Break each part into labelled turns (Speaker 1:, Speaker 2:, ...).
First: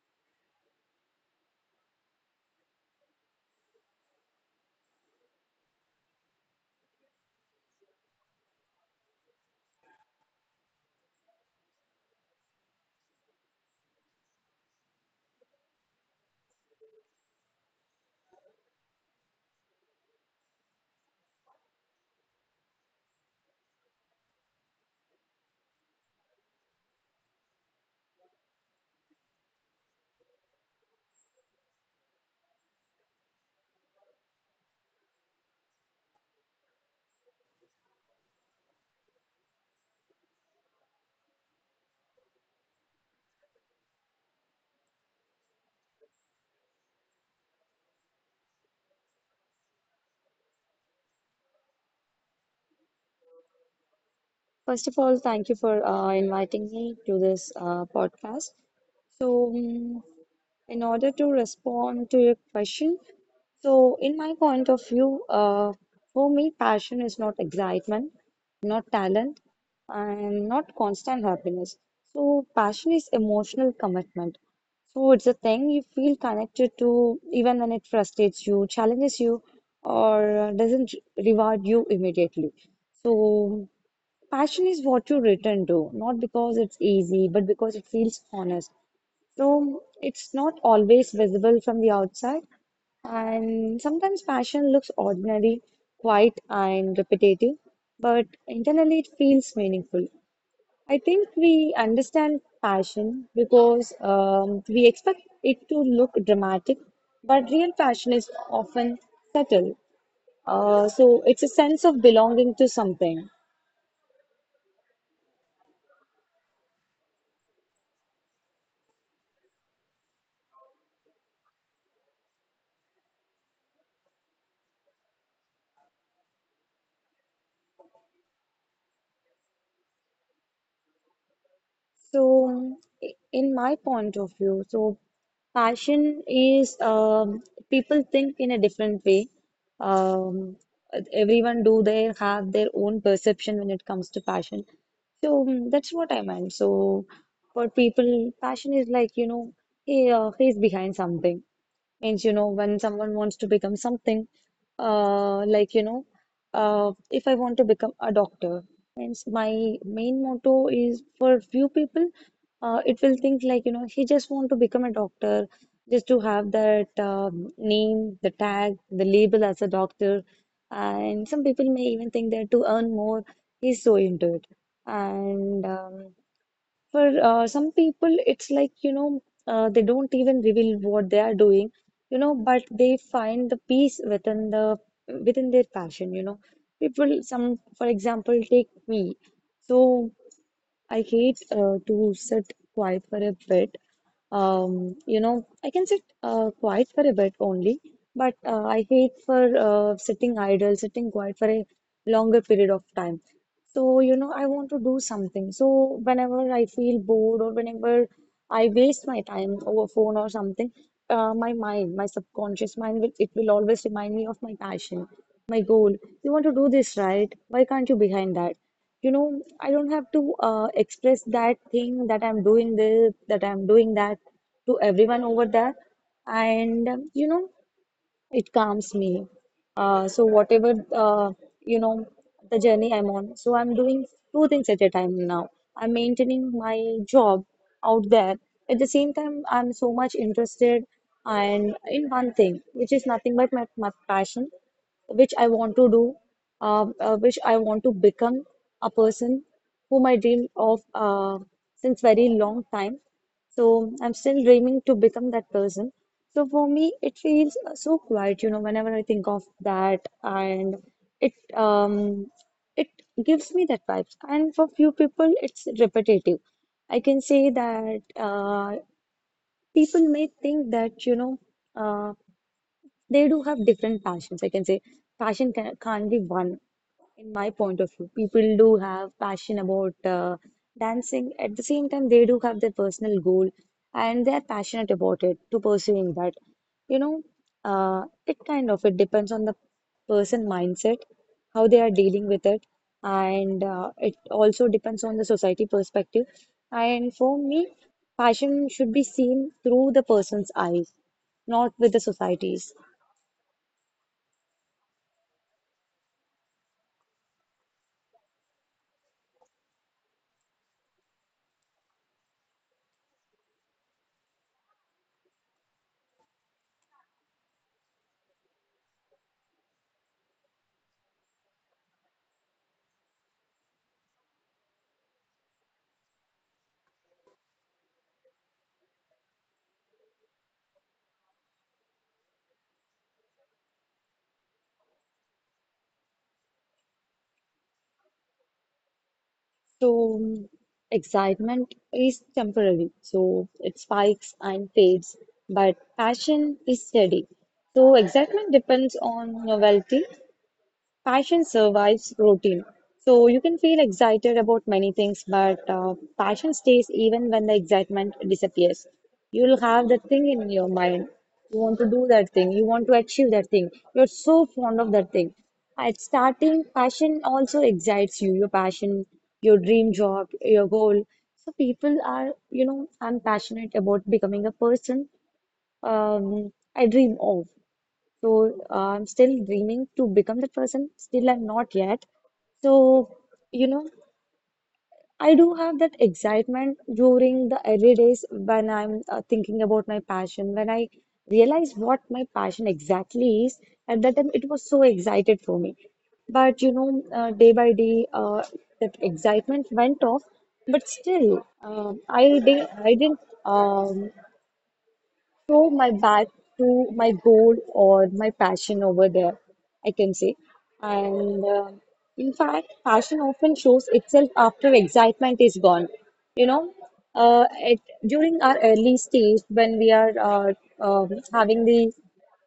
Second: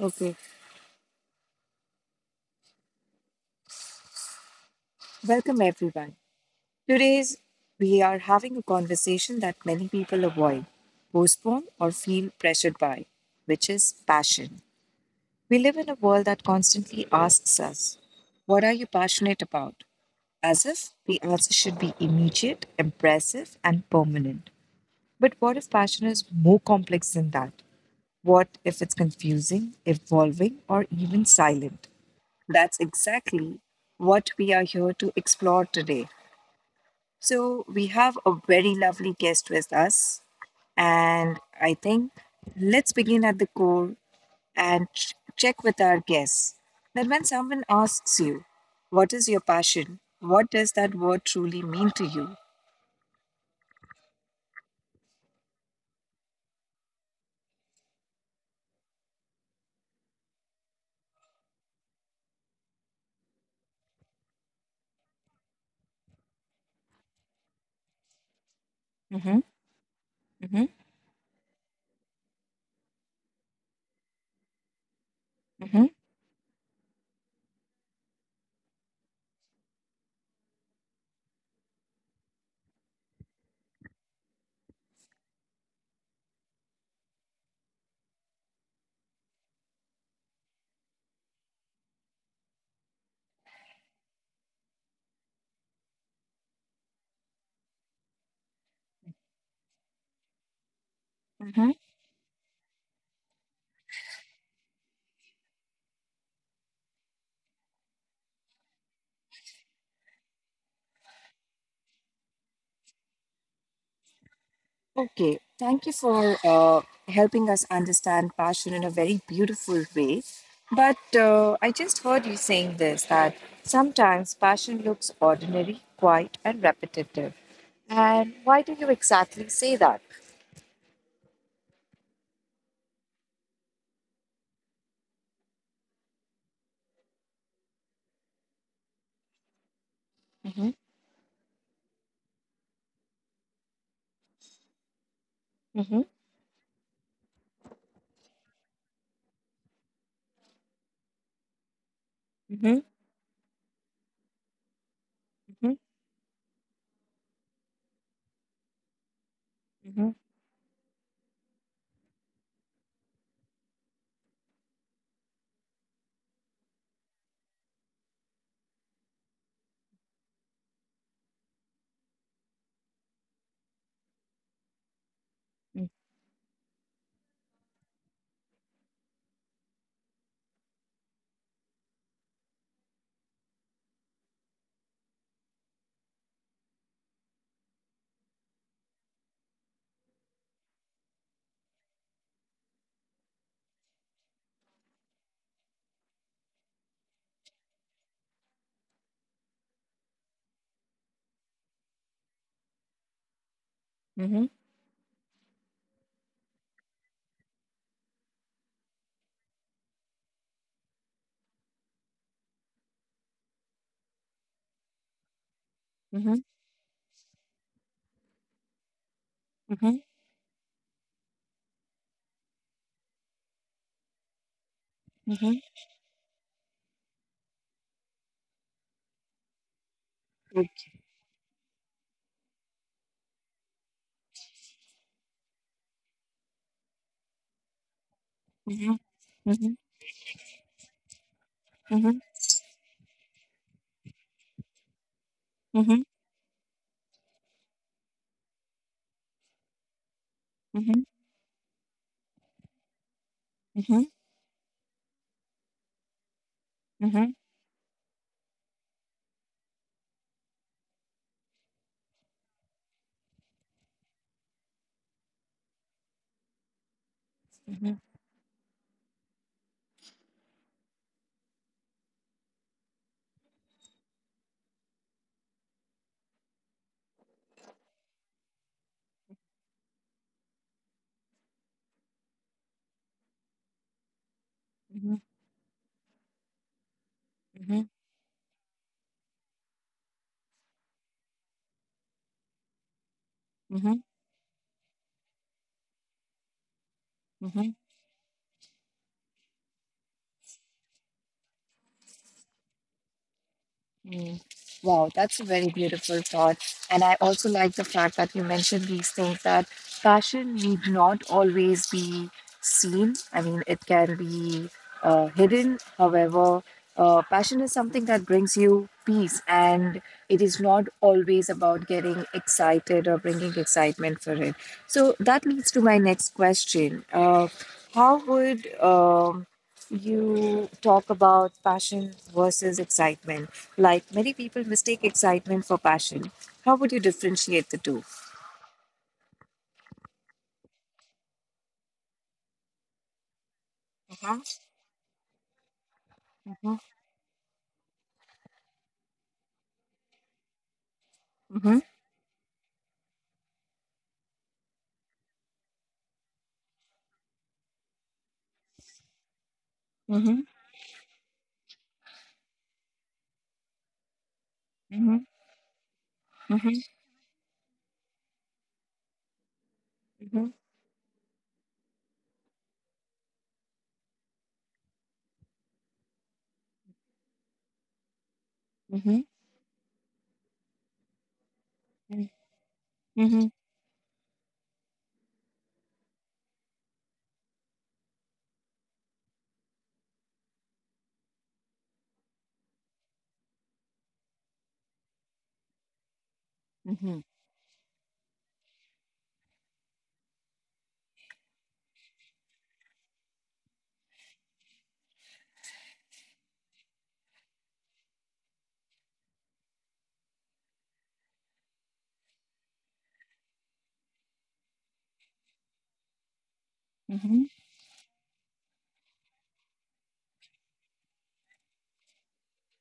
Speaker 1: Okay, welcome everyone. Today's we are having a conversation that many people avoid, postpone, or feel pressured by, which is passion. We live in a world that constantly asks us, what are you passionate about? As if the answer should be immediate, impressive, and permanent. But what if passion is more complex than that? What if it's confusing, evolving, or even silent? That's exactly what we are here to explore today. So, we have a very lovely guest with us, and I think let's begin at the core and check with our guests that when someone asks you, what is your passion? What does that word truly mean to you?
Speaker 2: First of all, thank you for inviting me to this podcast. So, um, in order to respond to your question, in my point of view, for me, passion is not excitement, not
Speaker 1: Mm-hmm,
Speaker 2: talent,
Speaker 1: mm-hmm,
Speaker 2: and not constant happiness. So, passion is emotional commitment. So, it's a
Speaker 1: mm-hmm.
Speaker 2: thing you feel connected to even when it frustrates you, challenges you, or doesn't reward you immediately. So, passion is what you return to, not because it's easy, but because it feels honest. So it's not always visible from the outside. And sometimes passion looks ordinary, quiet, and repetitive, but internally it feels meaningful. I think we understand passion because we expect it to look dramatic, but real passion is often subtle. So it's a sense of belonging to something.
Speaker 1: Okay, thank you for helping us understand passion in a very beautiful way. But I just heard you saying this that sometimes passion looks ordinary, quiet, and repetitive. And why do you exactly say that?
Speaker 2: So, in my point of view, passion is, people think in a different way.
Speaker 1: Mm-hmm,
Speaker 2: Um, Everyone, do they have their own perception when it comes to passion? So
Speaker 1: mm-hmm,
Speaker 2: that's what I meant. So for people, passion is, like, you know, he's behind something, means, you
Speaker 1: mm-hmm,
Speaker 2: know, when someone wants to become something, like, you know, if I want to become a doctor, means my
Speaker 1: mm-hmm,
Speaker 2: main motto is for few people, it will think like, you know, he just want to become a doctor just to have that name, the tag, the label as a doctor, and some people may even think that to earn more, he's so into it. And for some people, it's like, you know, they don't even reveal what they are doing, you know, but they find the peace within the within their passion, you know. People, some, for example, take me. So I hate to sit quiet for a bit. You know, I can sit quiet for a bit only, but I hate for sitting idle, sitting quiet for a longer period of time. So,
Speaker 1: mm-hmm,
Speaker 2: you know, I want to do something. So, whenever I feel bored or whenever I waste my time over phone or something, my mind, my subconscious mind will, it will always remind me of my passion, my goal.
Speaker 1: mm-hmm,
Speaker 2: You want to do this, right? Why can't you behind that? You know,
Speaker 1: mm-hmm,
Speaker 2: I don't have to express that thing, that I'm doing this, that I'm doing that to everyone
Speaker 1: mm-hmm.
Speaker 2: over there. And you know, it calms me. So whatever,
Speaker 1: Okay.
Speaker 2: you know, the journey I'm on. So I'm doing two things at a time now. I'm maintaining my job out there.
Speaker 1: Mm-hmm,
Speaker 2: At the same time,
Speaker 1: mm-hmm,
Speaker 2: I'm so much interested, and
Speaker 1: mm-hmm,
Speaker 2: in one thing, which is nothing but my passion, which I
Speaker 1: mm-hmm,
Speaker 2: want to do, which I want to become a person whom I dream
Speaker 1: mm-hmm,
Speaker 2: of since very long time.
Speaker 1: mm-hmm,
Speaker 2: So I'm still dreaming to become that person. So for me,
Speaker 1: mm-hmm,
Speaker 2: it feels so quiet, you know, whenever I think of that, and it um it gives me that vibes. And for few people, it's repetitive. I can say
Speaker 1: mm-hmm,
Speaker 2: that, people may think that, you know, uh, they do have different passions. I can say passion can't be one. In my point of view, people do have passion about dancing. At the same time, they do have their personal goal, and they are passionate about it, to pursuing that. You know,
Speaker 1: mm-hmm,
Speaker 2: it kind of it depends on the person mindset, how they are dealing with it, and it also depends on the society perspective. And
Speaker 1: mm-hmm.
Speaker 2: for me, passion should be seen through the person's eyes, not with the society's.
Speaker 1: Mm. Wow, that's a very beautiful thought. And I also like the fact that you mentioned these things, that fashion need not always be seen. I mean, it can be hidden. However, passion is something that brings you peace, and it is not always about getting excited or bringing excitement for it. So that leads to my next question. How would you talk about passion versus excitement. Like many people mistake excitement for passion. How would you differentiate the two?
Speaker 2: So, excitement is temporary, so it
Speaker 1: Uh-huh.
Speaker 2: spikes and fades, but
Speaker 1: Uh-huh.
Speaker 2: passion is steady. So, excitement depends on novelty, passion
Speaker 1: Uh-huh.
Speaker 2: survives routine. So you can feel excited about many things, but passion stays even when the excitement disappears. You'll have that
Speaker 1: Uh-huh.
Speaker 2: thing in your mind. You want to do that thing. You want to achieve that thing. You're so fond of that thing. At
Speaker 1: Uh-huh. Uh-huh.
Speaker 2: starting, passion also excites you. Your passion, your dream
Speaker 1: Uh-huh.
Speaker 2: job, your goal. So people are, you know, I'm passionate about becoming a person I dream of. So
Speaker 1: Uh-huh.
Speaker 2: I'm still dreaming to become that person. Still, I'm not yet.
Speaker 1: Uh-huh. Uh-huh.
Speaker 2: So, you know, I do have that excitement during the early days when I'm thinking about my passion. When I realize what my passion exactly is, at that time it was so excited for me. But you
Speaker 1: Uh-huh.
Speaker 2: know, day by day, that excitement went off. But still, I didn't, Um, throw my back to my goal or my passion over there, I can say. And in fact, passion often shows itself after excitement is gone. You know,
Speaker 1: Uh-huh.
Speaker 2: uh, it, during our early stage, when we are having the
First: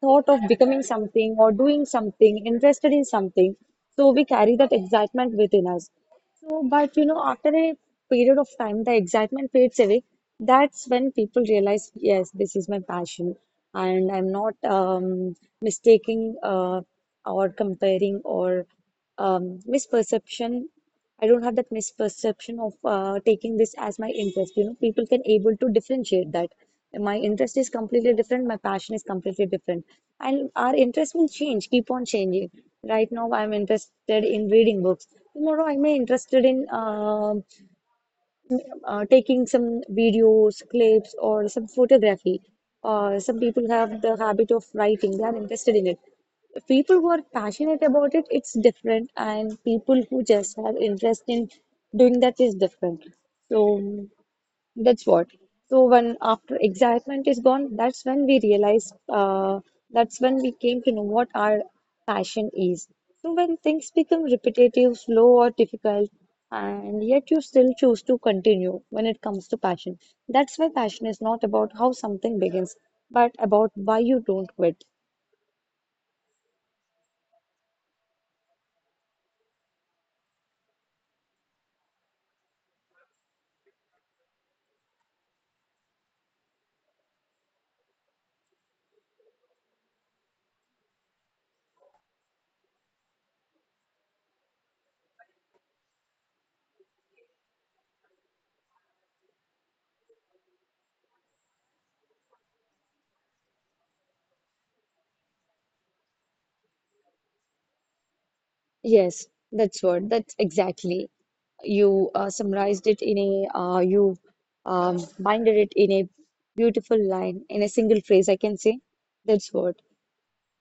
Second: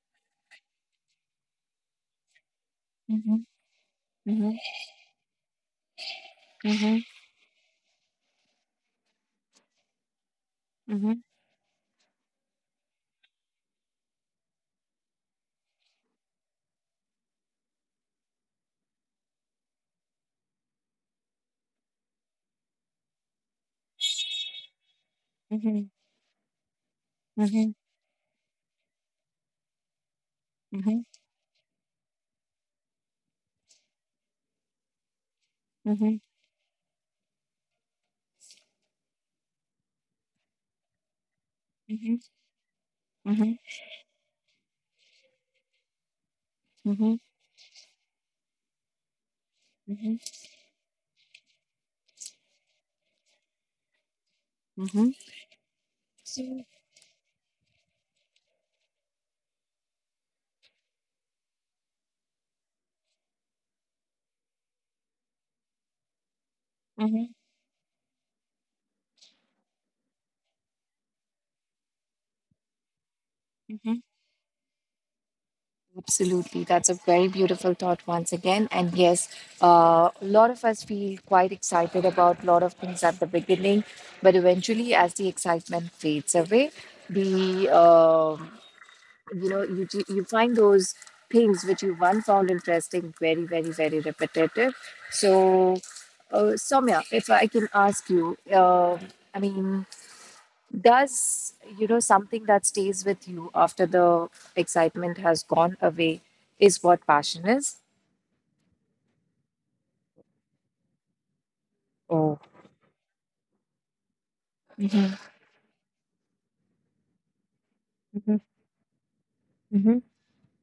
Speaker 2: thought of becoming something or doing something, interested in
Speaker 1: Uh-huh.
Speaker 2: something, so we
Speaker 1: Uh-huh. Uh-huh.
Speaker 2: carry that excitement within us. So,
Speaker 1: Uh-huh. Uh-huh. Uh-huh. Uh-huh.
Speaker 2: but
Speaker 1: Uh-huh.
Speaker 2: you know, after a period of time, the excitement fades away. That's when people realize, yes, this is my passion, and I'm not mistaking or comparing or, misperception. I don't have that misperception of taking this as my interest. You know, people can able to differentiate that. My interest is completely different. My passion is completely different. And our interest will change, keep on changing. Right now, I'm interested in reading books. Tomorrow, I may interested in taking some videos, clips, or some photography. Some people have the habit of writing; they are interested in it. People who are passionate about it, it's different, and people
Speaker 1: Uh-huh.
Speaker 2: who just have interest in doing that is different. So.
Speaker 1: Uh-huh.
Speaker 2: That's
Speaker 1: Uh-huh.
Speaker 2: what. So when
Speaker 1: So,
Speaker 2: after excitement is gone, that's when we realize, that's when we came to know what our passion is. So when things become repetitive, slow or difficult, and
Speaker 1: uh-huh.
Speaker 2: yet you still choose to continue when it comes to passion. That's why passion is not about how something begins, but about why you don't quit.
Speaker 1: Absolutely. That's a very beautiful thought once again. And yes, a lot of us feel quite excited about a lot of things at the beginning, but eventually, as the excitement fades away, the you know you find those things which you once found interesting very, very, very repetitive. So, Soumya, if I can ask you, I mean, does, you know, something that stays with you after the excitement has gone away is what passion is?
Speaker 2: Yes, that's what. That's exactly. You
Speaker 1: Oh.
Speaker 2: summarized it in a, you
Speaker 1: Mm-hmm.
Speaker 2: binded it in a beautiful line, in a single phrase, I can say. That's what.
Speaker 1: Mm-hmm.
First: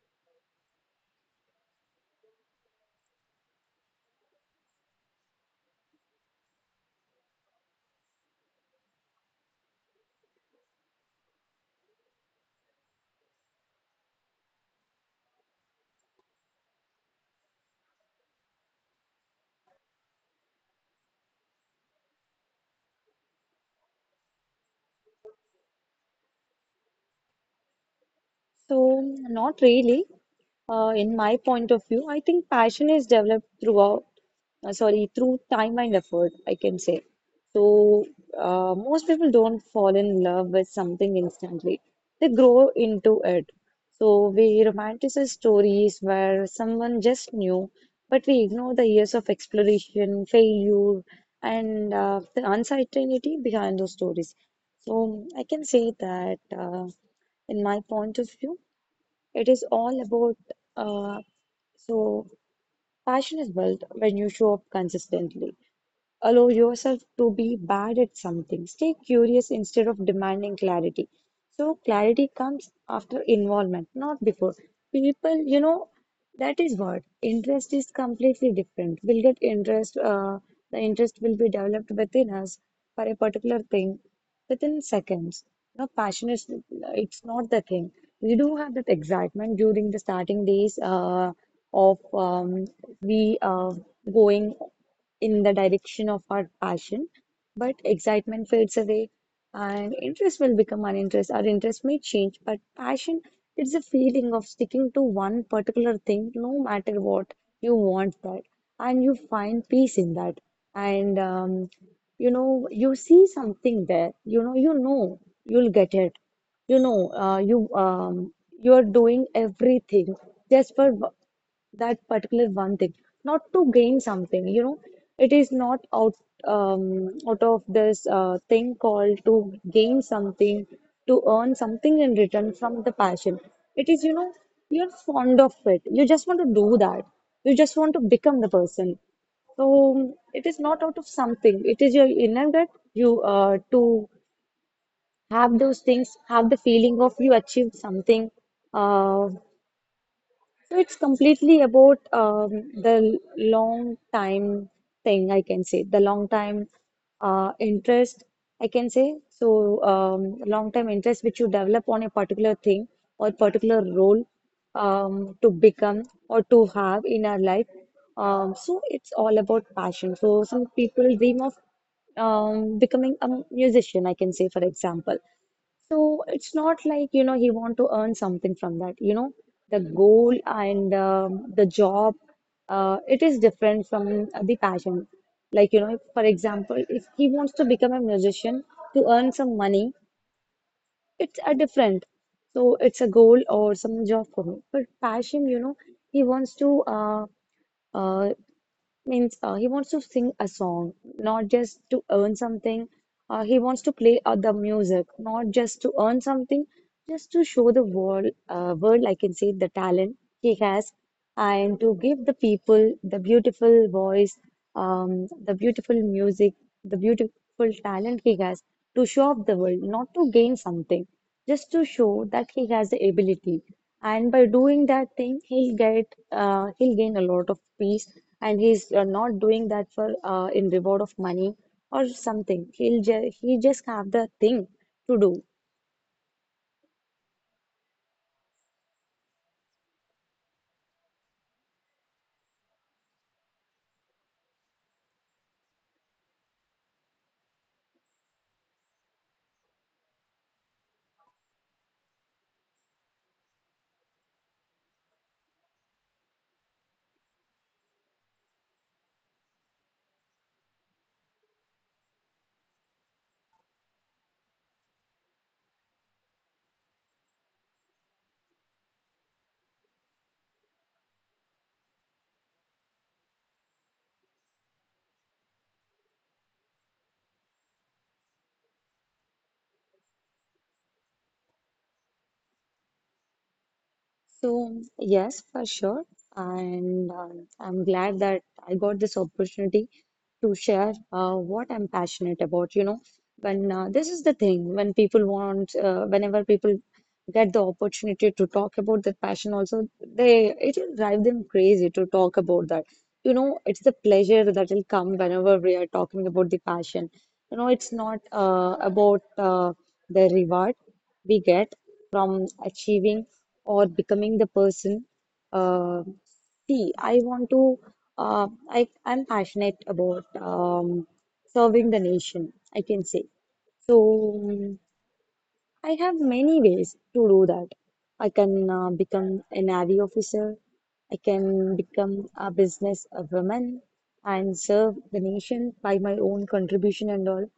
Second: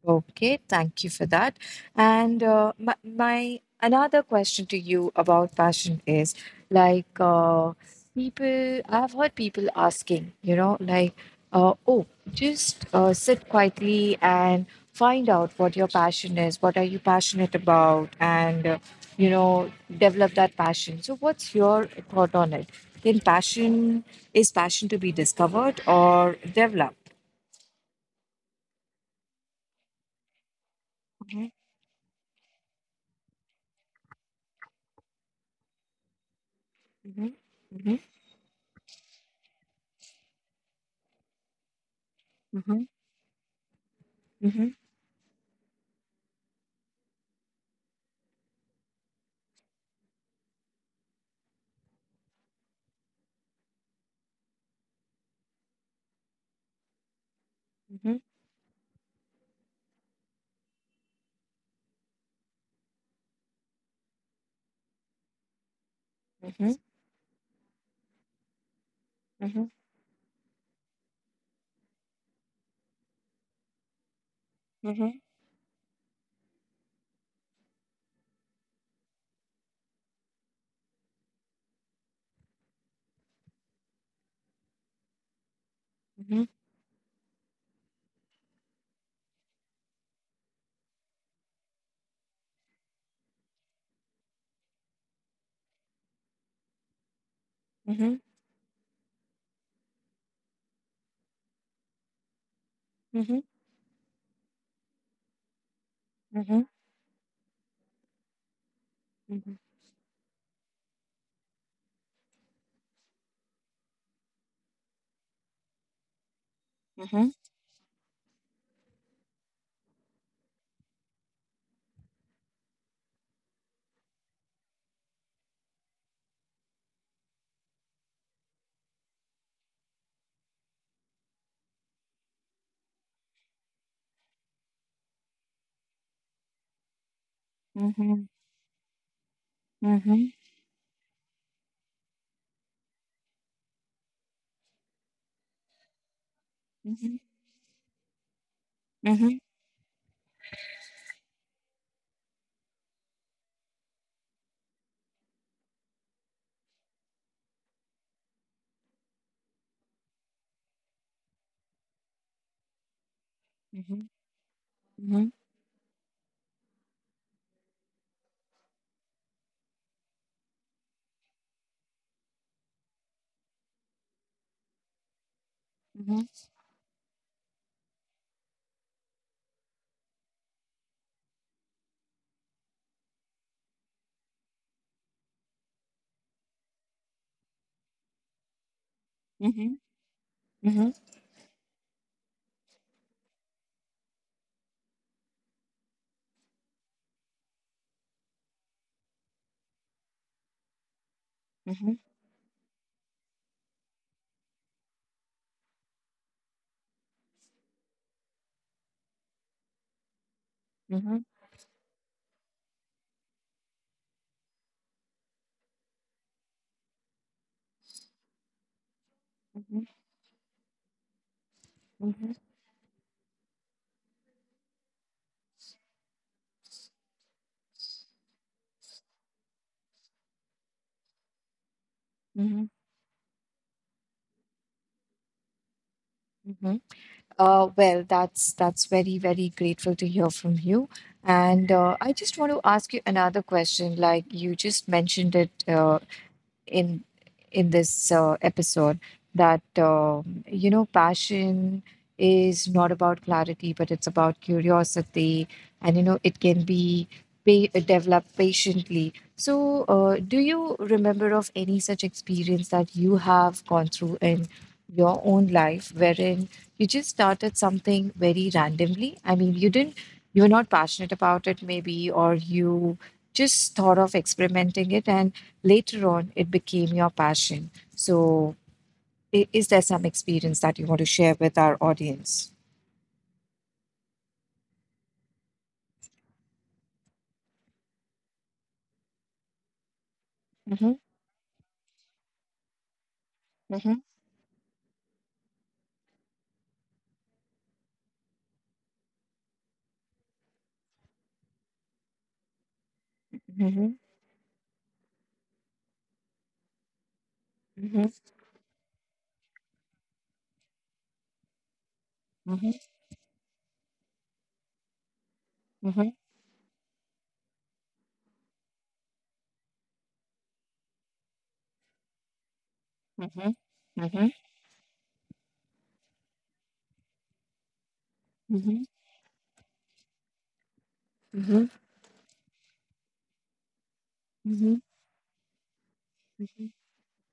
Speaker 1: Okay, thank you for that. And my another question to you about passion is like, people, I've heard people asking, you know, like, oh, just sit quietly and find out what your passion is, what are you passionate about, and you know, develop that passion. So, what's your thought on it? Then, passion is passion to be discovered or developed?
Speaker 2: So, not really. In my point of view, I think passion is developed throughout, sorry, through time and effort, I can say. So, most people don't fall in love with something instantly. They grow
Speaker 1: Hmm,
Speaker 2: into it. So, we
Speaker 1: hmm,
Speaker 2: romanticize stories where someone just knew, but we ignore the years of exploration, failure, and the uncertainty behind those stories. So, I can say that, in my point of
Speaker 1: hmm,
Speaker 2: view, it is all about, uh, so passion is built when you show up consistently. Allow yourself to be bad at something. Stay curious instead
Speaker 1: hmm.
Speaker 2: of demanding clarity. So, clarity comes after involvement, not before. People,
Speaker 1: Mhm,
Speaker 2: you know, that is what, interest is completely different. We'll get interest, the interest will be developed within us for a particular thing within seconds. You know, passion is,
Speaker 1: mhm,
Speaker 2: it's not the thing. We do have that excitement during the starting days, of we going in the direction of our passion, but
Speaker 1: mhm,
Speaker 2: excitement fades away, and interest will become uninterest. Our interest may change, but passion,
Speaker 1: mhm,
Speaker 2: it's a feeling of sticking to one particular thing, no
Speaker 1: mhm,
Speaker 2: matter what. You want that, and you find
Speaker 1: mhm,
Speaker 2: peace in that, and you know, you see something there, you know, you know you'll get it. You know,
Speaker 1: mhm,
Speaker 2: you are doing everything just for that particular one thing, not to gain something, you know. It is not out, um, out of this thing called to gain something, to earn something in return from the passion. It is, you know, you're fond of it, you just want to do that, you just want to
Speaker 1: mhm,
Speaker 2: become the
Speaker 1: mhm,
Speaker 2: person. So it
Speaker 1: mhm,
Speaker 2: is not out of something. It is your inner gut. You, to have those things, have the feeling of you
Speaker 1: mhm,
Speaker 2: achieved something. Uh,
Speaker 1: mhm,
Speaker 2: so it's completely about, the long time thing, I can say, the long time interest, I can say. So long time interest which you develop on a particular thing or particular role,
Speaker 1: mhm,
Speaker 2: to
Speaker 1: mhm,
Speaker 2: become or to have in our life. So it's all about passion. So some people dream of, becoming a musician, I can say, for example. So
Speaker 1: mhm,
Speaker 2: it's not like, you know, he want to earn something from that. You know, the goal and the job it is different from the passion, like you know, for example, if he wants to become a musician to earn some money,
Speaker 1: mhm, mhm, mhm,
Speaker 2: it's a different. So it's a goal or some job for him, but passion, you know, he wants to uh, means he wants to sing a song, not just to earn something. He wants to play the music, not just to earn something, just to show the world world, I can say, the talent he has,
Speaker 1: mhm,
Speaker 2: and to give the people the beautiful voice, the beautiful music, the beautiful talent he has, to show off the world, not to gain something, just to show that
Speaker 1: mhm,
Speaker 2: he has the ability. And by doing that thing, he'll get he'll gain a lot of peace, and he's not doing that for in reward of money or something.
Speaker 1: mhm,
Speaker 2: He just have the thing to do.
Speaker 1: mhm. Well, that's very, very grateful to hear from you. And I just want to ask you another question. Like you just mentioned it in in this episode that you know passion is not about clarity but it's about curiosity, and you know it can be developed patiently. So do you remember of any such experience that you have gone through in your own life wherein you just started something very randomly? I mean, you didn't, you were not passionate about it, maybe, or you just thought of experimenting it, and later on it became your passion. So is there some experience that you want to share with our audience?
Speaker 2: So, yes, for sure. And I'm glad that I got this opportunity to share what I'm passionate about. You know, when this is the thing, when people want whenever people get the opportunity to talk about their passion also, they it will drive them crazy to talk about that. You know, it's the
Speaker 1: Mm-hmm.
Speaker 2: pleasure that will come whenever we are talking about the passion. You know, it's not
Speaker 1: Mm-hmm.
Speaker 2: about the reward we get from
Speaker 1: Mm-hmm.
Speaker 2: achieving or becoming the person. uh,
Speaker 1: Mm-hmm.
Speaker 2: See, I want to I'm passionate about serving the nation, I can say.
Speaker 1: Mm-hmm.
Speaker 2: 祖
Speaker 1: Mm-hmm. Mm-hmm.
Speaker 2: I have many ways to do that. I can
Speaker 1: Mm-hmm.
Speaker 2: become a Navy officer, I can
Speaker 1: Mm-hmm.
Speaker 2: become a business a woman, and
Speaker 1: Mm-hmm.
Speaker 2: serve
Speaker 1: Mm-hmm.
Speaker 2: the nation by my own contribution and all.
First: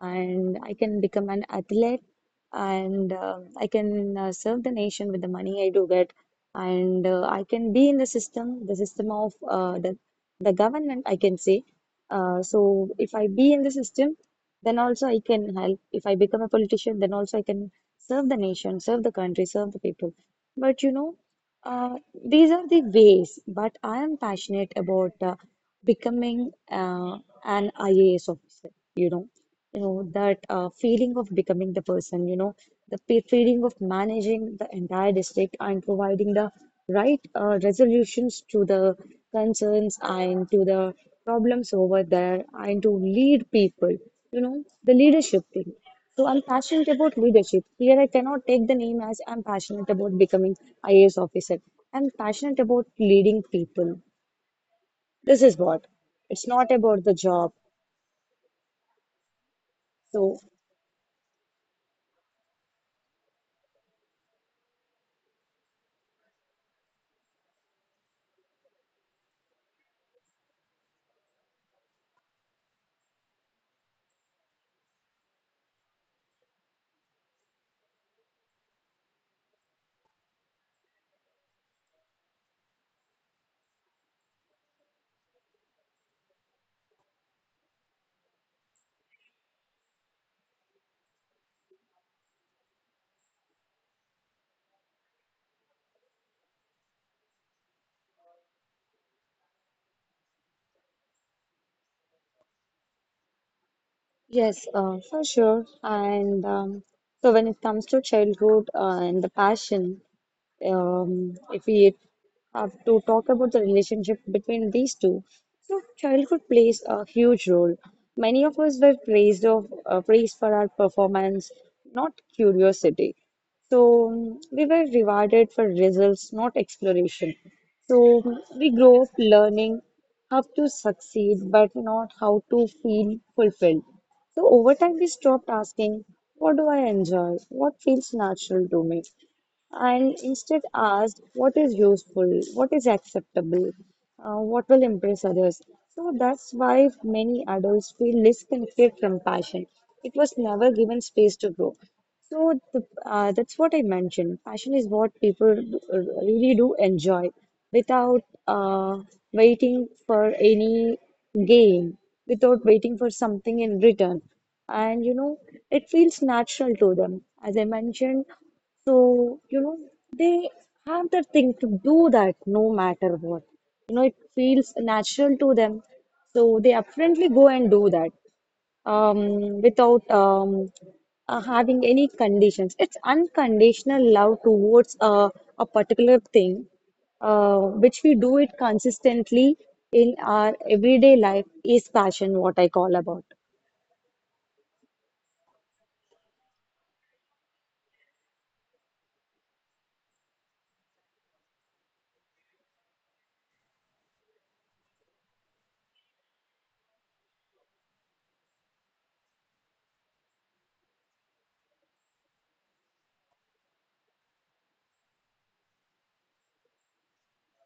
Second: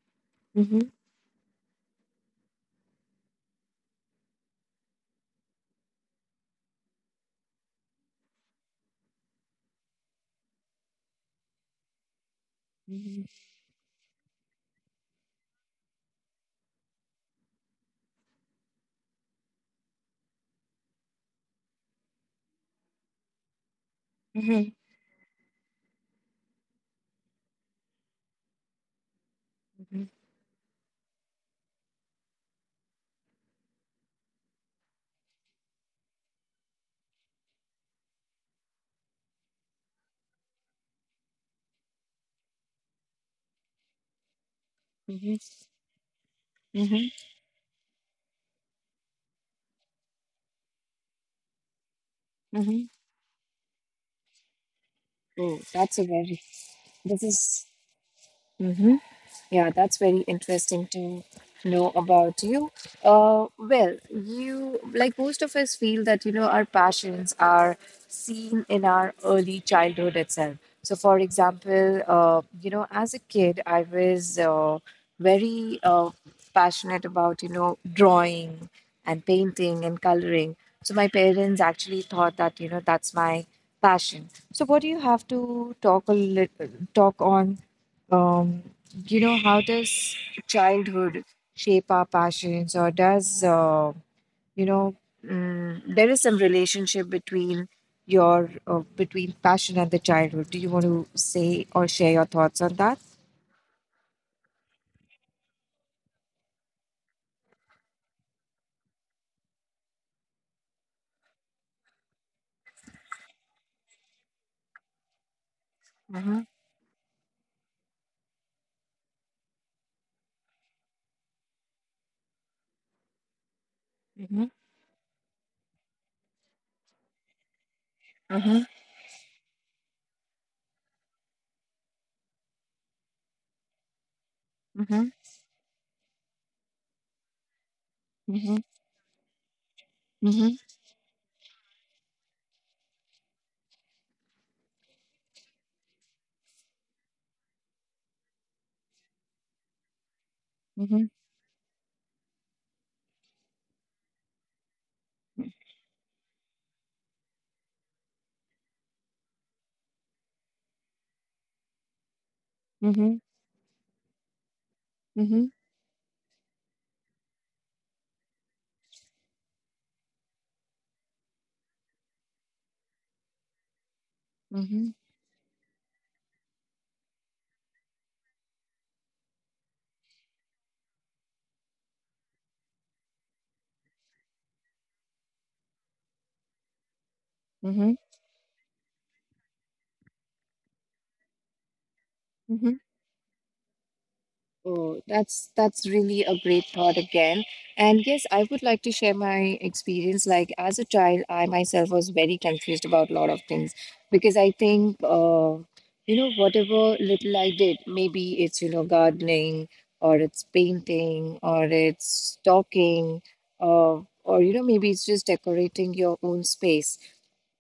Speaker 2: And I
Speaker 1: Mm-hmm.
Speaker 2: can become an athlete, and I can serve the nation with the money I do get. And I can be in the system of the government, I can say. So if
Speaker 1: Mm-hmm.
Speaker 2: I be in the system, then also I can help. If I become a politician, then also I can serve the nation, serve the country, serve the people. But you know, uh, these are the ways. But I am passionate about becoming an IAS officer. You know, you know that feeling of becoming the person. You know, feeling of managing the entire district and providing the write resolutions to the concerns and to the problems over there, and to lead people, you know, the leadership thing. So I'm passionate
Speaker 1: Mm-hmm.
Speaker 2: about leadership. Here I cannot take the name as I'm passionate about becoming IAS officer. I'm passionate
Speaker 1: Mm-hmm.
Speaker 2: about leading people. This is
Speaker 1: Oh,
Speaker 2: what.
Speaker 1: that's a very.
Speaker 2: It's not about the
Speaker 1: This
Speaker 2: job.
Speaker 1: is. Yeah, that's very
Speaker 2: So
Speaker 1: interesting to know about you. Well, you, like most of us, feel that you know our passions are seen in our early childhood itself. So, for example, you know, as a kid, I was very passionate about, you know, drawing and painting and coloring. So my parents actually thought that, you know, that's my passion. So, what do you have to talk a little talk on um, you know, how does childhood shape our passions? Or does, you know, mm, there is some relationship between your between passion and the childhood? Do you want to say or share your thoughts on that?
Speaker 2: yes, for sure. And So when it comes to childhood and the passion, if we have to talk about the relationship between these two, so childhood plays a huge role. Many of us were praised for our performance, not curiosity. So
Speaker 1: Mhm,
Speaker 2: we were rewarded for results, not exploration. So
Speaker 1: mhm,
Speaker 2: we grow up learning how to succeed, but not how to feel fulfilled. So over time, we
Speaker 1: mhm,
Speaker 2: stopped asking, "What do I enjoy? What feels
Speaker 1: mhm,
Speaker 2: natural to me?" and
Speaker 1: mhm,
Speaker 2: instead asked what is useful, what is acceptable, what will impress others. So that's why many adults feel disconnected from passion. It was never given
Speaker 1: mhm,
Speaker 2: space to grow. So that's what I mentioned. Passion is what people really do enjoy without waiting for any gain, without waiting for
Speaker 1: mhm,
Speaker 2: something in return. And you know,
Speaker 1: mhm,
Speaker 2: it feels natural to them. As I mentioned, so, you know, they have the thing to do that no matter what. You know, it feels
Speaker 1: mhm,
Speaker 2: natural to them. So they apparently go and do that without having any conditions. It's unconditional love towards a particular thing, uh,
Speaker 1: mhm,
Speaker 2: which we do it consistently in our everyday life is passion, what I
Speaker 1: mhm.
Speaker 2: call about.
Speaker 1: Oh, that's really a great thought again. And yes, I would like to share my experience. Like as a child, I myself was very confused about a lot of things, because I think, you know, whatever little I did, maybe it's, you know, gardening or it's painting or it's talking, or, you know, maybe it's just decorating your own space,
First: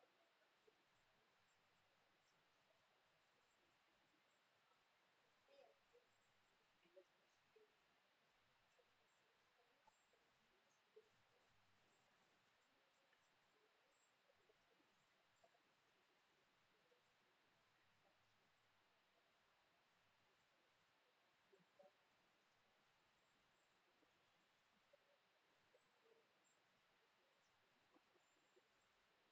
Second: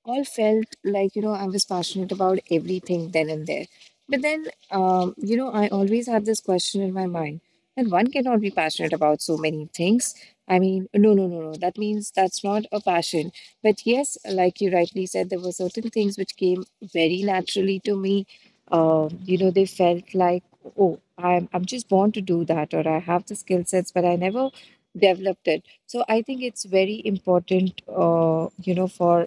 Speaker 1: all felt like, you know, I was passionate about everything then and there. But then you know, I always had this question in my mind, that one cannot be passionate about so many things. I mean, no, no, no, no, that means that's not a passion. But yes, like you rightly said, there were certain things which came very naturally to me. You know, they felt like, oh, I'm just born to do that, or I have the skill sets but I never developed it. So I think it's very important, you know, for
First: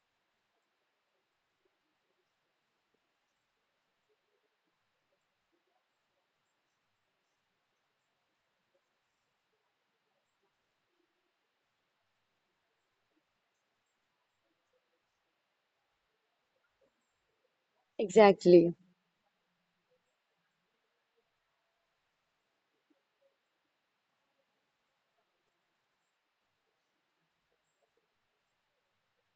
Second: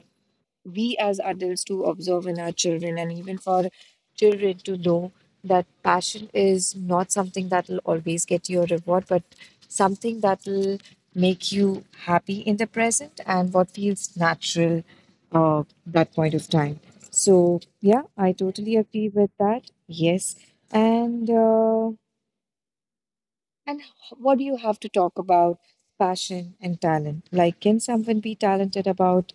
Speaker 1: we as adults to observe in our children, and even for children to know that passion is not something that will always get you a reward, but something that will make you happy in the present, and what feels natural that point of time. So yeah, I
Speaker 2: Exactly.
Speaker 1: totally agree with that. Yes, and what do you have to talk about passion and talent? Like, can someone be talented about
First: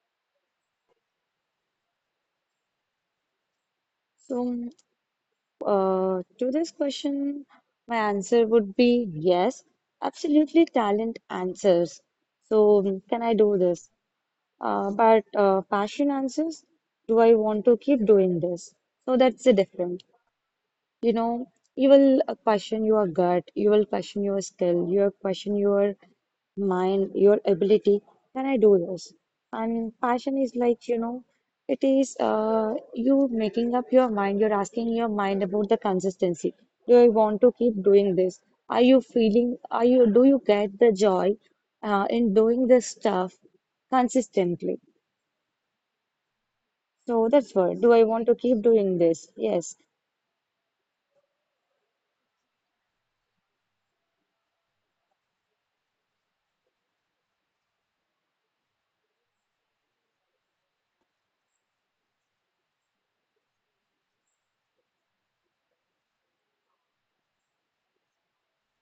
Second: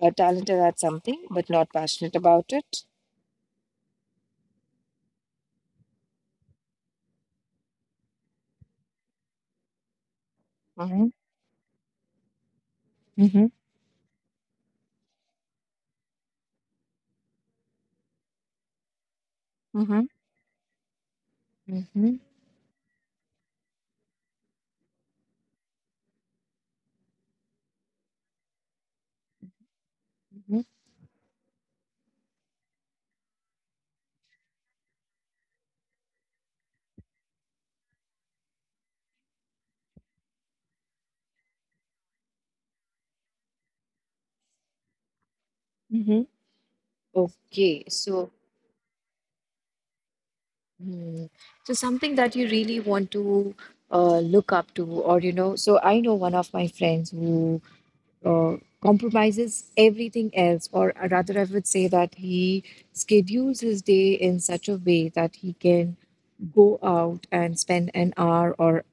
Speaker 1: talented at something but not passionate about it?
Speaker 2: So to this question, my answer would be yes, absolutely
Speaker 1: Mm-hmm.
Speaker 2: talent answers. So, mm, can I
Speaker 1: Mm-hmm.
Speaker 2: do this? But passion answers, do I want to keep doing this? So that's the
Speaker 1: Mm-hmm.
Speaker 2: difference. You know, you
Speaker 1: Mm-hmm.
Speaker 2: will question your gut, you will question your skill, you will question your mind, your ability. Can I do this? And passion
Speaker 1: Mm-hmm.
Speaker 2: is like, you know, it is you making up your mind, you're asking your mind about the consistency. Do I want to keep doing this? Are you feeling, are you, do you get the joy in doing this stuff consistently?
Speaker 1: Mm-hmm.
Speaker 2: So that's
Speaker 1: Okay,
Speaker 2: what, do I
Speaker 1: so
Speaker 2: want to keep doing this? Yes.
Speaker 1: hmm. So something that you really want to look up to, or you know, so I know one of my friends who uh, compromises everything else, or rather, I would say that he schedules his day in such a way that he can go out and spend an hour or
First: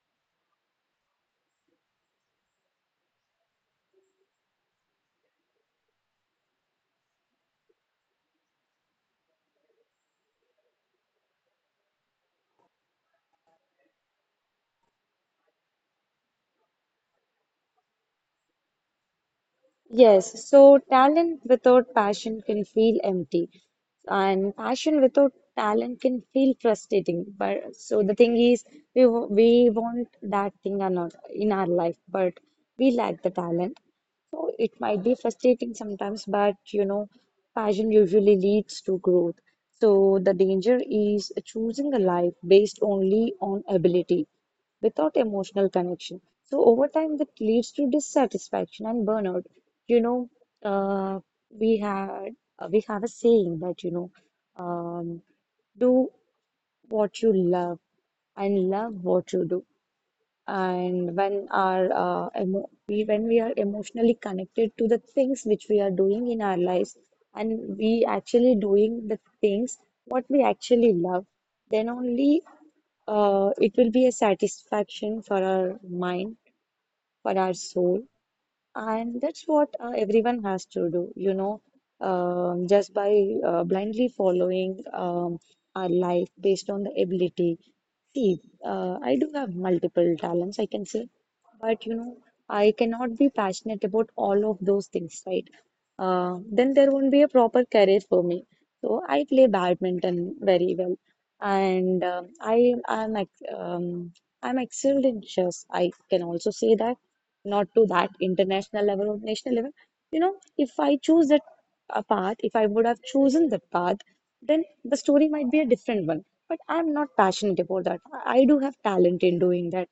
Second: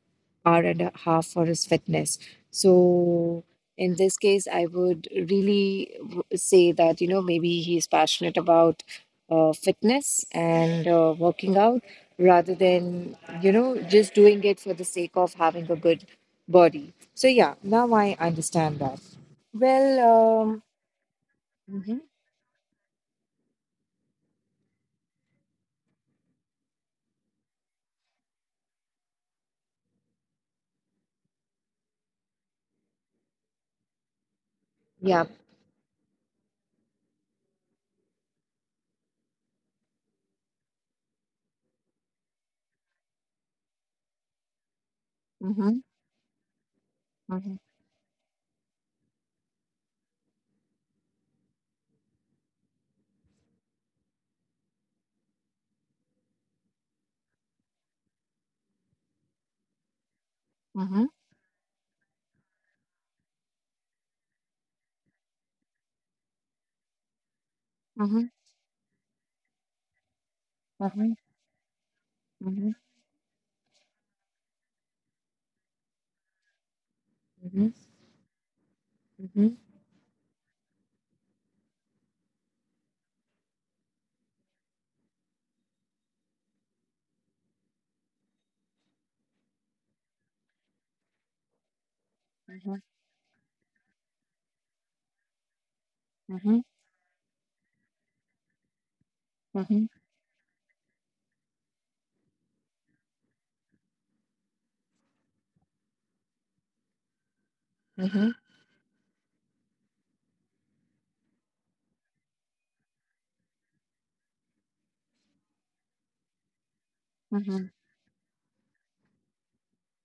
Speaker 1: hour and a half for his fitness. So, in this case, I would really say that, you know, maybe he's passionate about fitness and working out rather than, you know, just doing it for the sake of having a good body. So yeah, now I understand that. Well,
Speaker 2: Yes,
Speaker 1: um,
Speaker 2: so talent without
Speaker 1: mhm.
Speaker 2: passion can feel empty, and passion without talent can feel frustrating. But so the thing is, we want that thing or not in our life, but we lack the talent. So it might be
Speaker 1: Yeah.
Speaker 2: frustrating sometimes, but you know, passion usually leads to growth. So the danger is choosing a life based only on ability without emotional
Speaker 1: Mhm,
Speaker 2: connection. So over time, that
Speaker 1: mhm,
Speaker 2: leads to dissatisfaction and burnout. You know, uh, we have a saying that you know, um, do what you love and love what you do.
Speaker 1: mhm,
Speaker 2: And when our emo we when we are emotionally connected to the things which we are doing in our lives, and we
Speaker 1: mhm,
Speaker 2: actually doing the things what we actually
Speaker 1: mhm,
Speaker 2: love, then only
Speaker 1: mhm,
Speaker 2: it will be a satisfaction for our mind, for
Speaker 1: mhm,
Speaker 2: our
Speaker 1: mhm,
Speaker 2: soul. And
Speaker 1: mhm,
Speaker 2: that's what everyone has to do, you know, just by blindly following our life based on the ability. See, I do have multiple talents, I can say, but you know,
Speaker 1: mhm,
Speaker 2: I cannot be passionate about all of those things, right?
Speaker 1: mhm,
Speaker 2: Then there won't be a proper career for me. So I
Speaker 1: mhm,
Speaker 2: play
Speaker 1: mhm,
Speaker 2: badminton very well, and i am ex- um, I'm excelled in chess, I can also say that, not to that
Speaker 1: mhm,
Speaker 2: international level or national level. You know, if I choose that a path, if I would have chosen that path, then the story might be a different one, but I'm not
Speaker 1: mhm,
Speaker 2: passionate about that. I do have talent in doing that,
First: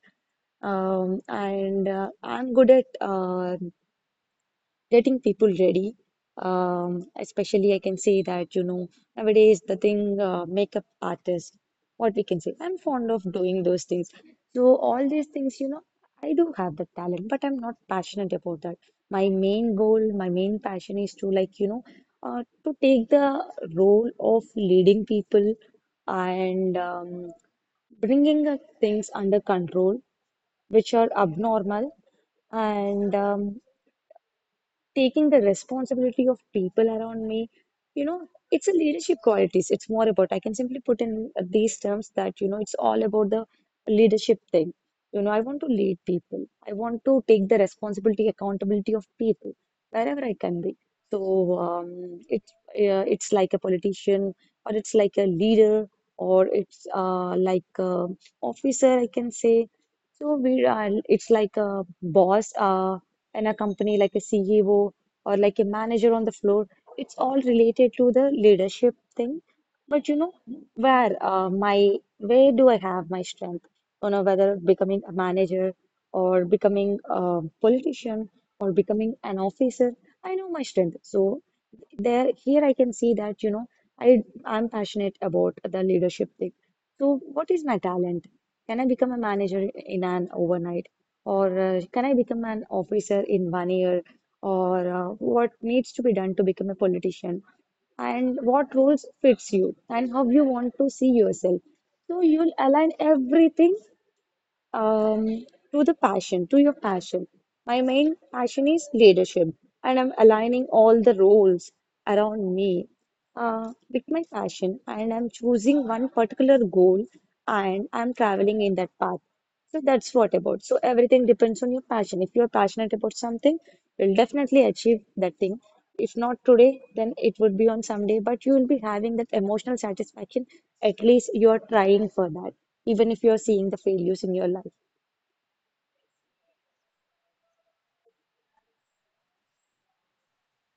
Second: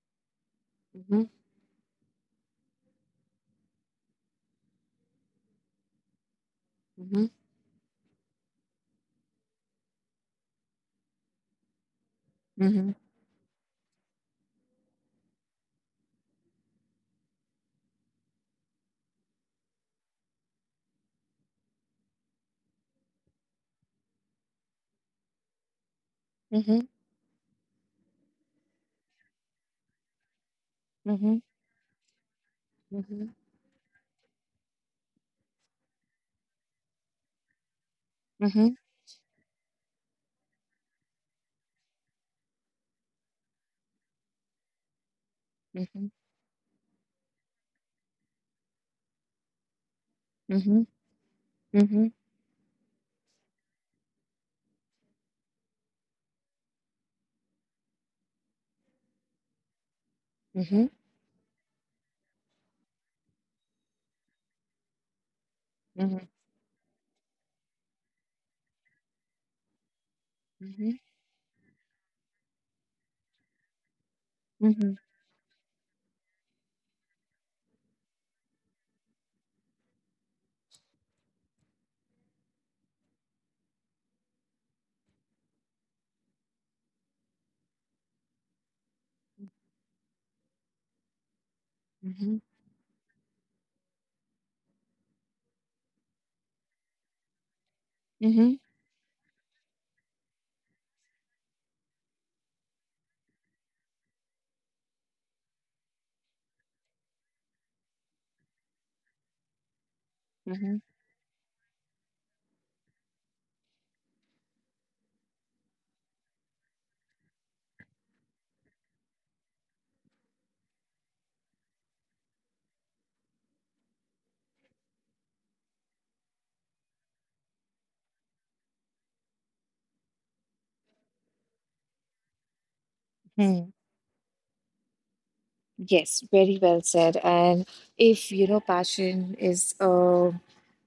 Speaker 1: mhm,
Speaker 2: um,
Speaker 1: mhm,
Speaker 2: and uh, I'm good at getting people ready. Especially, I can say that, you know, nowadays the thing, makeup artist, what we can say,
Speaker 1: mhm, mhm,
Speaker 2: I'm
Speaker 1: mhm,
Speaker 2: fond of doing those things. So, all these things, you know, I do have the talent, but I'm not passionate about that. My main goal, my main passion is to, like, you know, to take the role of leading people,
Speaker 1: mhm, mhm,
Speaker 2: and
Speaker 1: mhm,
Speaker 2: bringing things under control which are
Speaker 1: mhm, mhm, mhm, mhm, mhm,
Speaker 2: abnormal, and
Speaker 1: mhm,
Speaker 2: taking the responsibility of people around me. You know, it's
Speaker 1: mhm,
Speaker 2: a leadership qualities. It's more about, I can simply put in these terms that, you know, it's all about the leadership thing. You know, I want to lead people, I want to take the responsibility, accountability of people wherever I can be.
Speaker 1: mhm.
Speaker 2: So it's like a politician, or it's like a leader, or it's like a officer, I can say. So we are, it's like a boss. In a company, like a CEO, or like a manager on the floor. It's all related to the leadership thing. But you know, where do I have my strength? You know, whether becoming a manager, or becoming a politician, or becoming an officer, I know my strength. So there here I can see that, you know, I'm passionate about the leadership thing. So what is my talent? Can I become a manager in an overnight? Or can I become an officer in 1 year? Or what needs to be done to become a politician? And what roles fits you? And how you want to see yourself? So you'll align everything um, to the passion, to your passion. My main passion is leadership, and I'm aligning all the roles around me with my passion, and I'm choosing one particular goal, and I'm traveling in that path. So that's what about. So everything depends on your passion. If you're passionate about something, you'll definitely achieve that thing. If not today, then it would be on someday, but you will be having that emotional satisfaction. At least you're trying for that, even if you're seeing the failures in your life.
Speaker 1: Yes, very well said. And if, you know, passion uh,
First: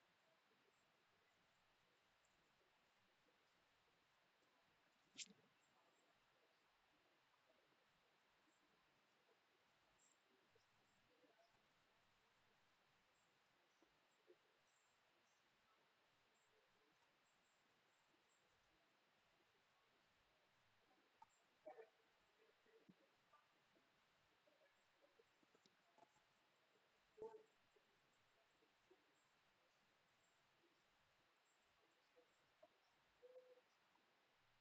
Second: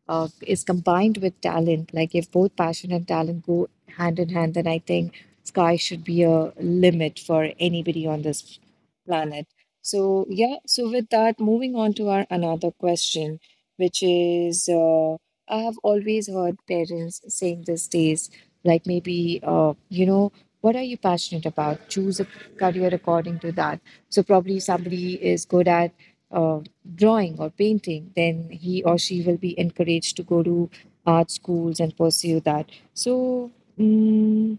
Speaker 1: uh, is combined with talent, like if both passion and talent go hand in hand, then I think sky should be a limit for anybody on this planet. So, yeah, so with that, moving on to our another question, which is, I have always heard parents saying these days, like maybe, you know, what are you passionate about? Choose a career according to that. So, probably somebody is good at uh, drawing or painting, then he or she will be encouraged to go to art schools and pursue that. So, mm,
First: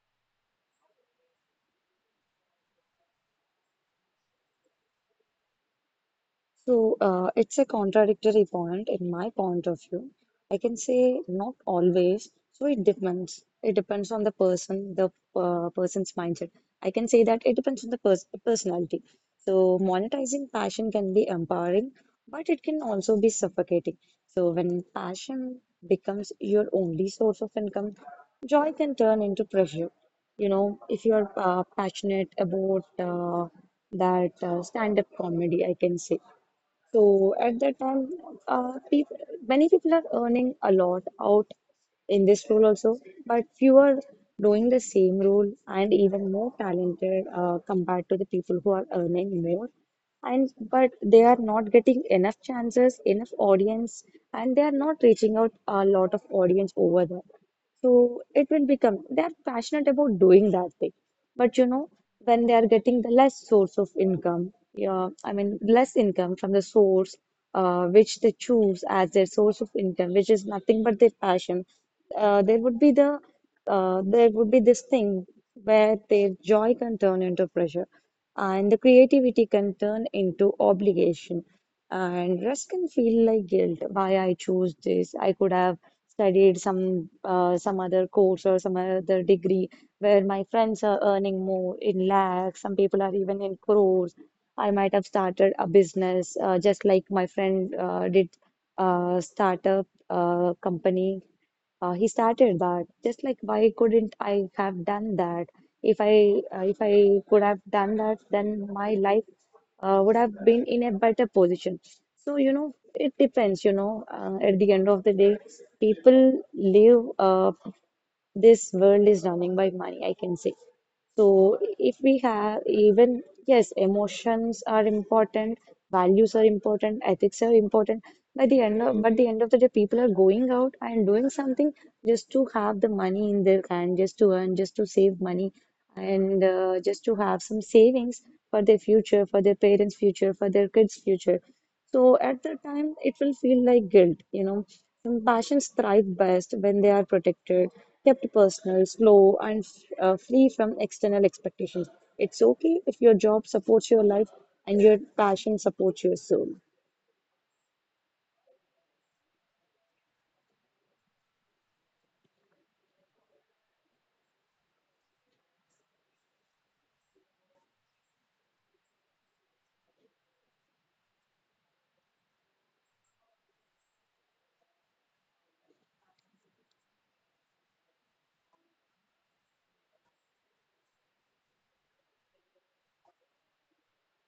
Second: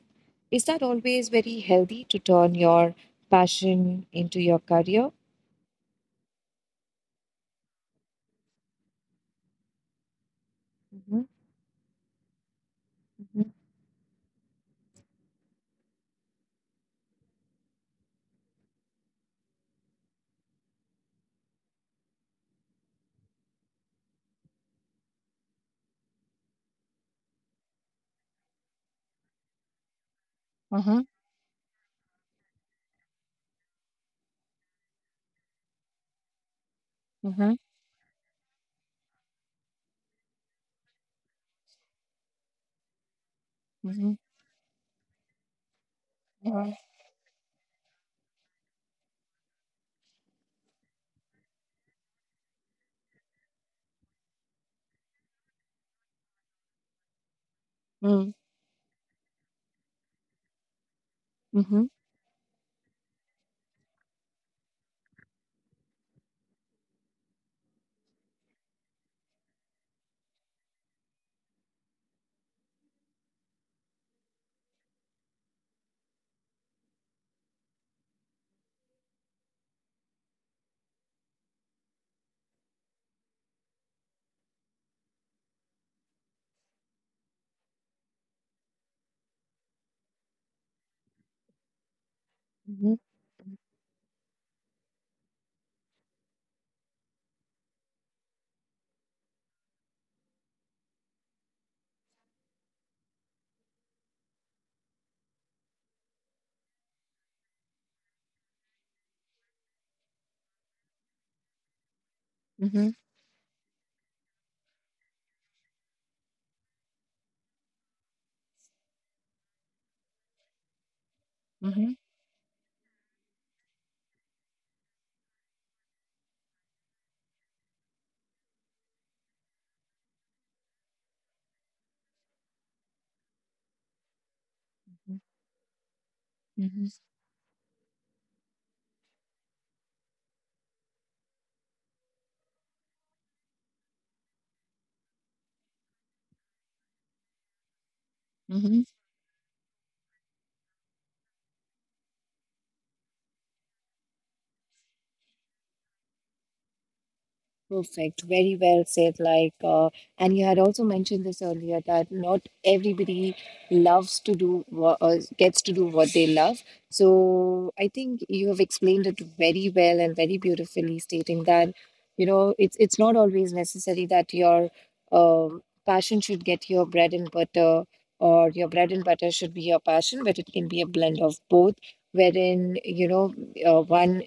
Speaker 1: is that always very healthy to turn your passion into your career?
Speaker 2: So it's a contradictory point in my point of view. I can say
Speaker 1: Mhm,
Speaker 2: not always. So it depends. It depends on the person, the person's mindset. I can say that it depends on the personality. So monetizing passion can be empowering, but it can also be suffocating. So when passion becomes your only source of income, joy can turn into pressure. You know, if
Speaker 1: mhm,
Speaker 2: you are passionate about that stand-up comedy, I can say. So at
Speaker 1: mhm,
Speaker 2: that time, people, many people are earning a lot out in this role also, but few are
Speaker 1: mhm,
Speaker 2: doing the same role and even more
Speaker 1: mhm,
Speaker 2: talented compared to the people who are earning more. And but they are not getting enough chances, enough audience, and they are not reaching out a lot of audience over there. So
Speaker 1: mhm,
Speaker 2: it will become they are passionate about doing that thing, but you
Speaker 1: mhm,
Speaker 2: know
Speaker 1: mhm,
Speaker 2: when they are getting the less source of income, yeah, I mean, less income from the source which they choose as their source of income, which is nothing but their passion. Uh, there would be the there would be this thing where their joy can turn into pressure, and the creativity can turn into obligation, and rest can feel like guilt. Why I chose this? I could have studied some other course or some other degree where my friends are earning more in lakhs. Some people are even in crores. I might have started a business, just like my friend did, start a company. He started that. Just like, why couldn't I have done that? If I if I could have done that, then my life would have been in a better position. So you know, it
Speaker 1: mhm,
Speaker 2: depends, you know, at the end of the day people live, this world is running by money, I can say. So if
Speaker 1: mhm,
Speaker 2: we have, even yes, emotions are important, values are important, ethics are important at the end of, but the end of the day, people are going out and doing something just to have the money in their hand, just to earn, just to save
Speaker 1: mhm,
Speaker 2: money, and just
Speaker 1: mhm,
Speaker 2: to have some savings for their future, for their parents' future, for their kids' future. So at that time, it will feel like guilt, you know. And passions thrive best when they are protected, kept personal,
Speaker 1: mhm.
Speaker 2: slow, and free from external expectations. It's okay if your job supports your life and your passion supports your soul.
Speaker 1: Perfect. Very well said. Like, and you had also mentioned this earlier, that not everybody loves to do what gets to do what they love. So I think you have explained it very well and very beautifully, stating that, you know, it's not always necessary that your passion should get your bread and butter, or your bread and butter should be your passion, but it can be a blend of both, wherein, you know, one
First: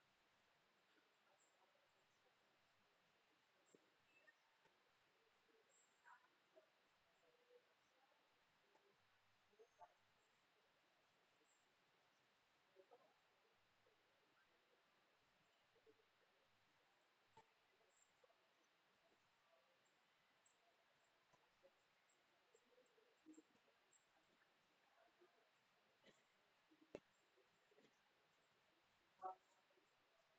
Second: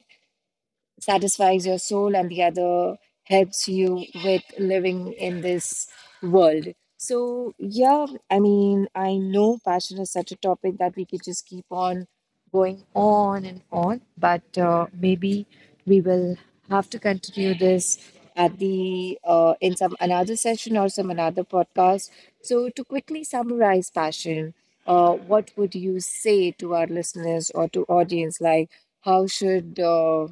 Speaker 1: satisfies your soul and the other helps you with living in this world. So, yeah, I mean, I know passion is such a topic that we could just keep on going on and on, but maybe we will have to continue this at the in some another session or some another podcast. So, to quickly summarize passion, what would you say to our listeners or to audience? Like, how should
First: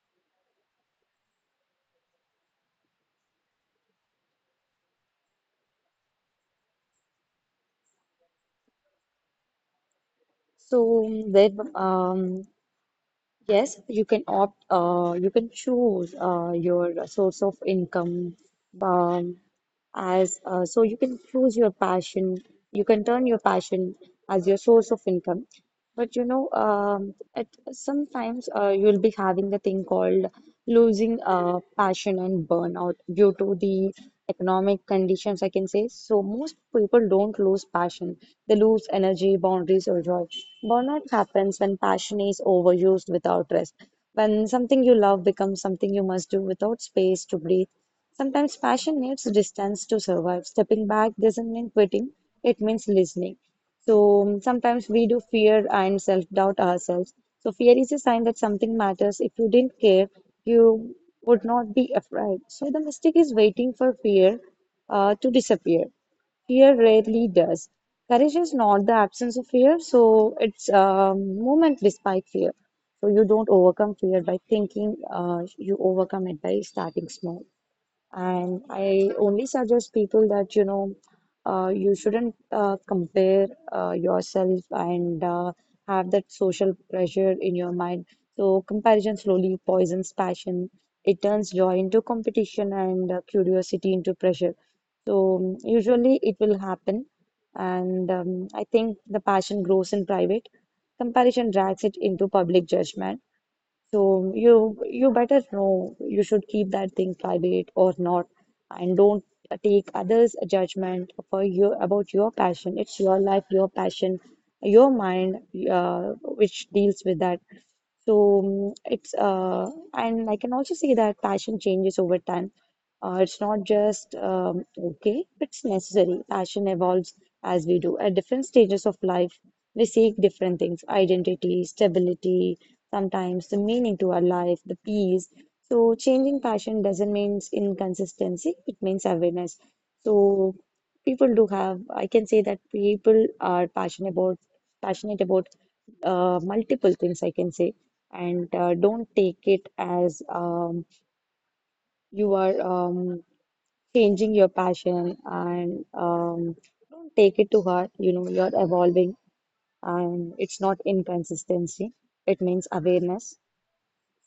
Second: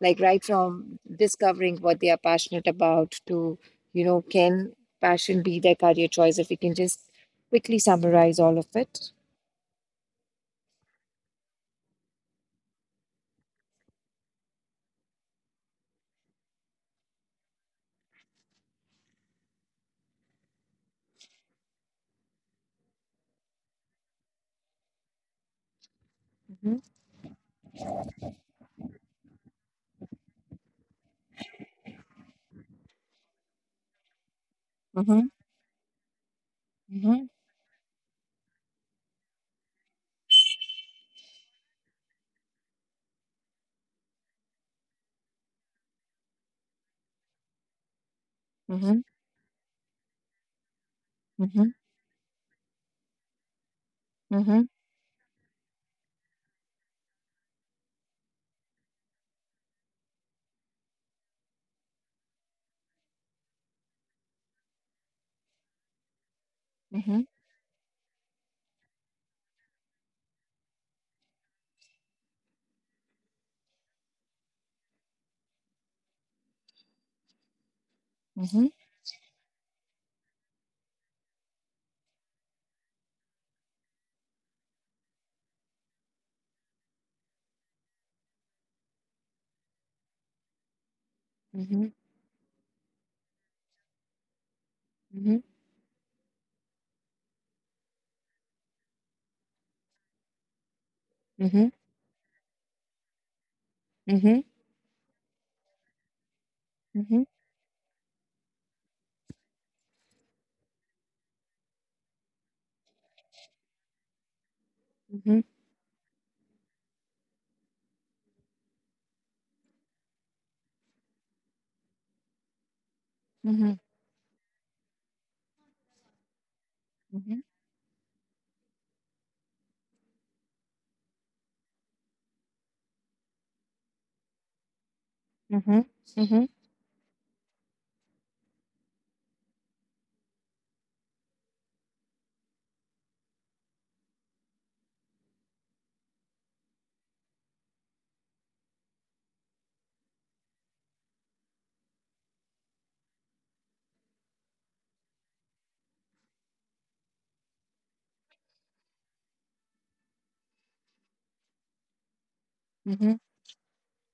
Speaker 1: like right from discovering what they are passionate about to, you know, can passion be their career choice, if we can just quickly summarize all of it?
Speaker 2: So then, um, yes, you can opt, you can choose your source of income, um, as so you can choose your passion. You can turn your passion as your source of income. But you know,
Speaker 1: Mm-hmm.
Speaker 2: at sometimes you'll be having the thing called losing passion and burnout due to the economic
Speaker 1: Mm-hmm.
Speaker 2: conditions, I can say. So most people
Speaker 1: Mm-hmm.
Speaker 2: don't lose passion; they lose energy, boundaries, or joy. Burnout happens when passion is overused without rest. When something you love becomes something you must do without space to breathe. Sometimes
Speaker 1: Mm-hmm.
Speaker 2: passion needs distance to survive. Stepping back doesn't mean
Speaker 1: Mm-hmm.
Speaker 2: quitting; it means listening.
Speaker 1: Mm-hmm.
Speaker 2: Sometimes we do fear and self-doubt ourselves. So fear is a sign that something matters. If you didn't care, you would not be afraid. So the mistake is waiting for fear to disappear. Fear
Speaker 1: Mm-hmm.
Speaker 2: rarely does. Courage is not the absence of fear, so it's movement despite fear. So you don't overcome fear by thinking, you overcome it by starting small. And
Speaker 1: Mm-hmm.
Speaker 2: I only suggest people that, you know, you shouldn't compare yourself and have that social pressure in your mind. So, comparison slowly poisons passion. It turns joy
Speaker 1: Mm-hmm.
Speaker 2: into competition and curiosity into pressure. So,
Speaker 1: Mm-hmm.
Speaker 2: usually it will happen. And I think the passion grows in private. Comparison drags it into public judgment.
Speaker 1: Mm-hmm.
Speaker 2: So
Speaker 1: Mm-hmm. Mm-hmm.
Speaker 2: you better know you should keep that thing
Speaker 1: Mm-hmm.
Speaker 2: private or not, and don't take others' judgment for you about your passion. It's your life, your passion, your mind,
Speaker 1: Mm-hmm.
Speaker 2: which deals with that. So mm, it's and I can also say that passion changes over time. It's not
Speaker 1: Mm-hmm.
Speaker 2: just Okay, it's necessary. Passion evolves
Speaker 1: Mm-hmm. Mm-hmm.
Speaker 2: as we do. At different stages of life, we seek different things: identity, stability, sometimes the meaning to our life, the peace.
Speaker 1: Mm-hmm.
Speaker 2: So changing passion doesn't mean inconsistency, it means awareness. So people do have, I can say that people are passionate about multiple things, I can say, and don't take it as you are, changing your passion, and don't take it to heart. You know, you're evolving, and it's not inconsistency, it means
Speaker 1: Mm-hmm.
Speaker 2: awareness.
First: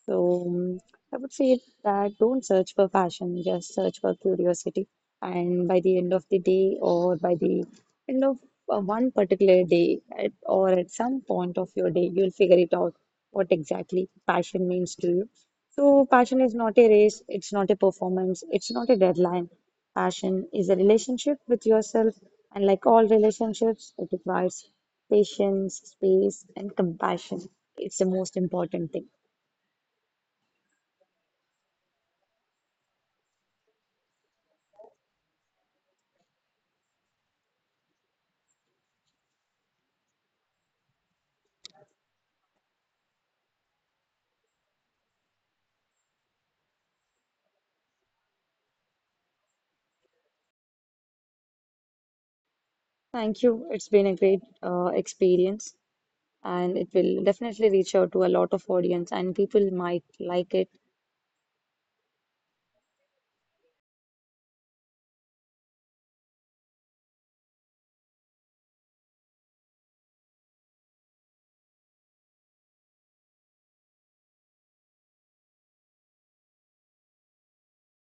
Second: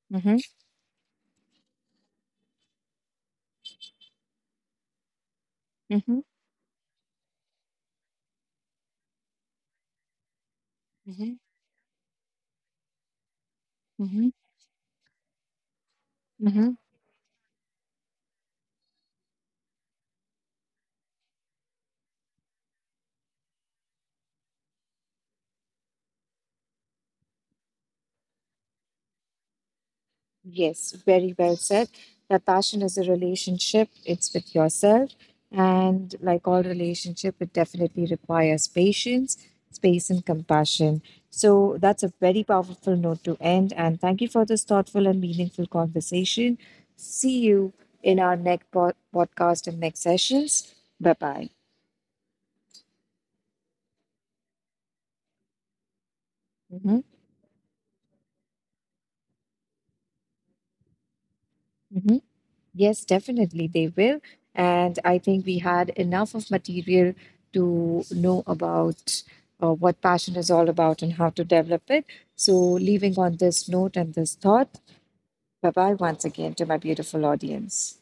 Speaker 2: So I would say that don't search for fashion, just search for curiosity. And by the end
Speaker 1: Mm-hmm.
Speaker 2: of the day, or by the end of one particular day, at, or at some point of your day, you'll figure it out what exactly
Speaker 1: Mm-hmm.
Speaker 2: passion means to you. So, passion is
Speaker 1: Mm-hmm.
Speaker 2: not a race, it's not a performance, it's not a deadline. Passion is a relationship with yourself, and like all relationships, it requires patience, space, and compassion. It's the most important thing.
Speaker 1: Yes, very well said. That passion is a relationship, it's with yourself. And like all relationship, it definitely requires patience, space, and compassion. So that's a very powerful note to end. And thank you for this thoughtful and meaningful conversation. See you in our next podcast and next sessions. Bye bye.
Speaker 2: Thank you. It's been a great experience, and it
Speaker 1: Hmm.
Speaker 2: will definitely reach out to a lot of audience, and people might like it.
Speaker 1: Yes, definitely they will. And I think we had enough of material to know about what passion is all about and how to develop it. So, leaving on this note and this thought, bye bye once again to my beautiful audience.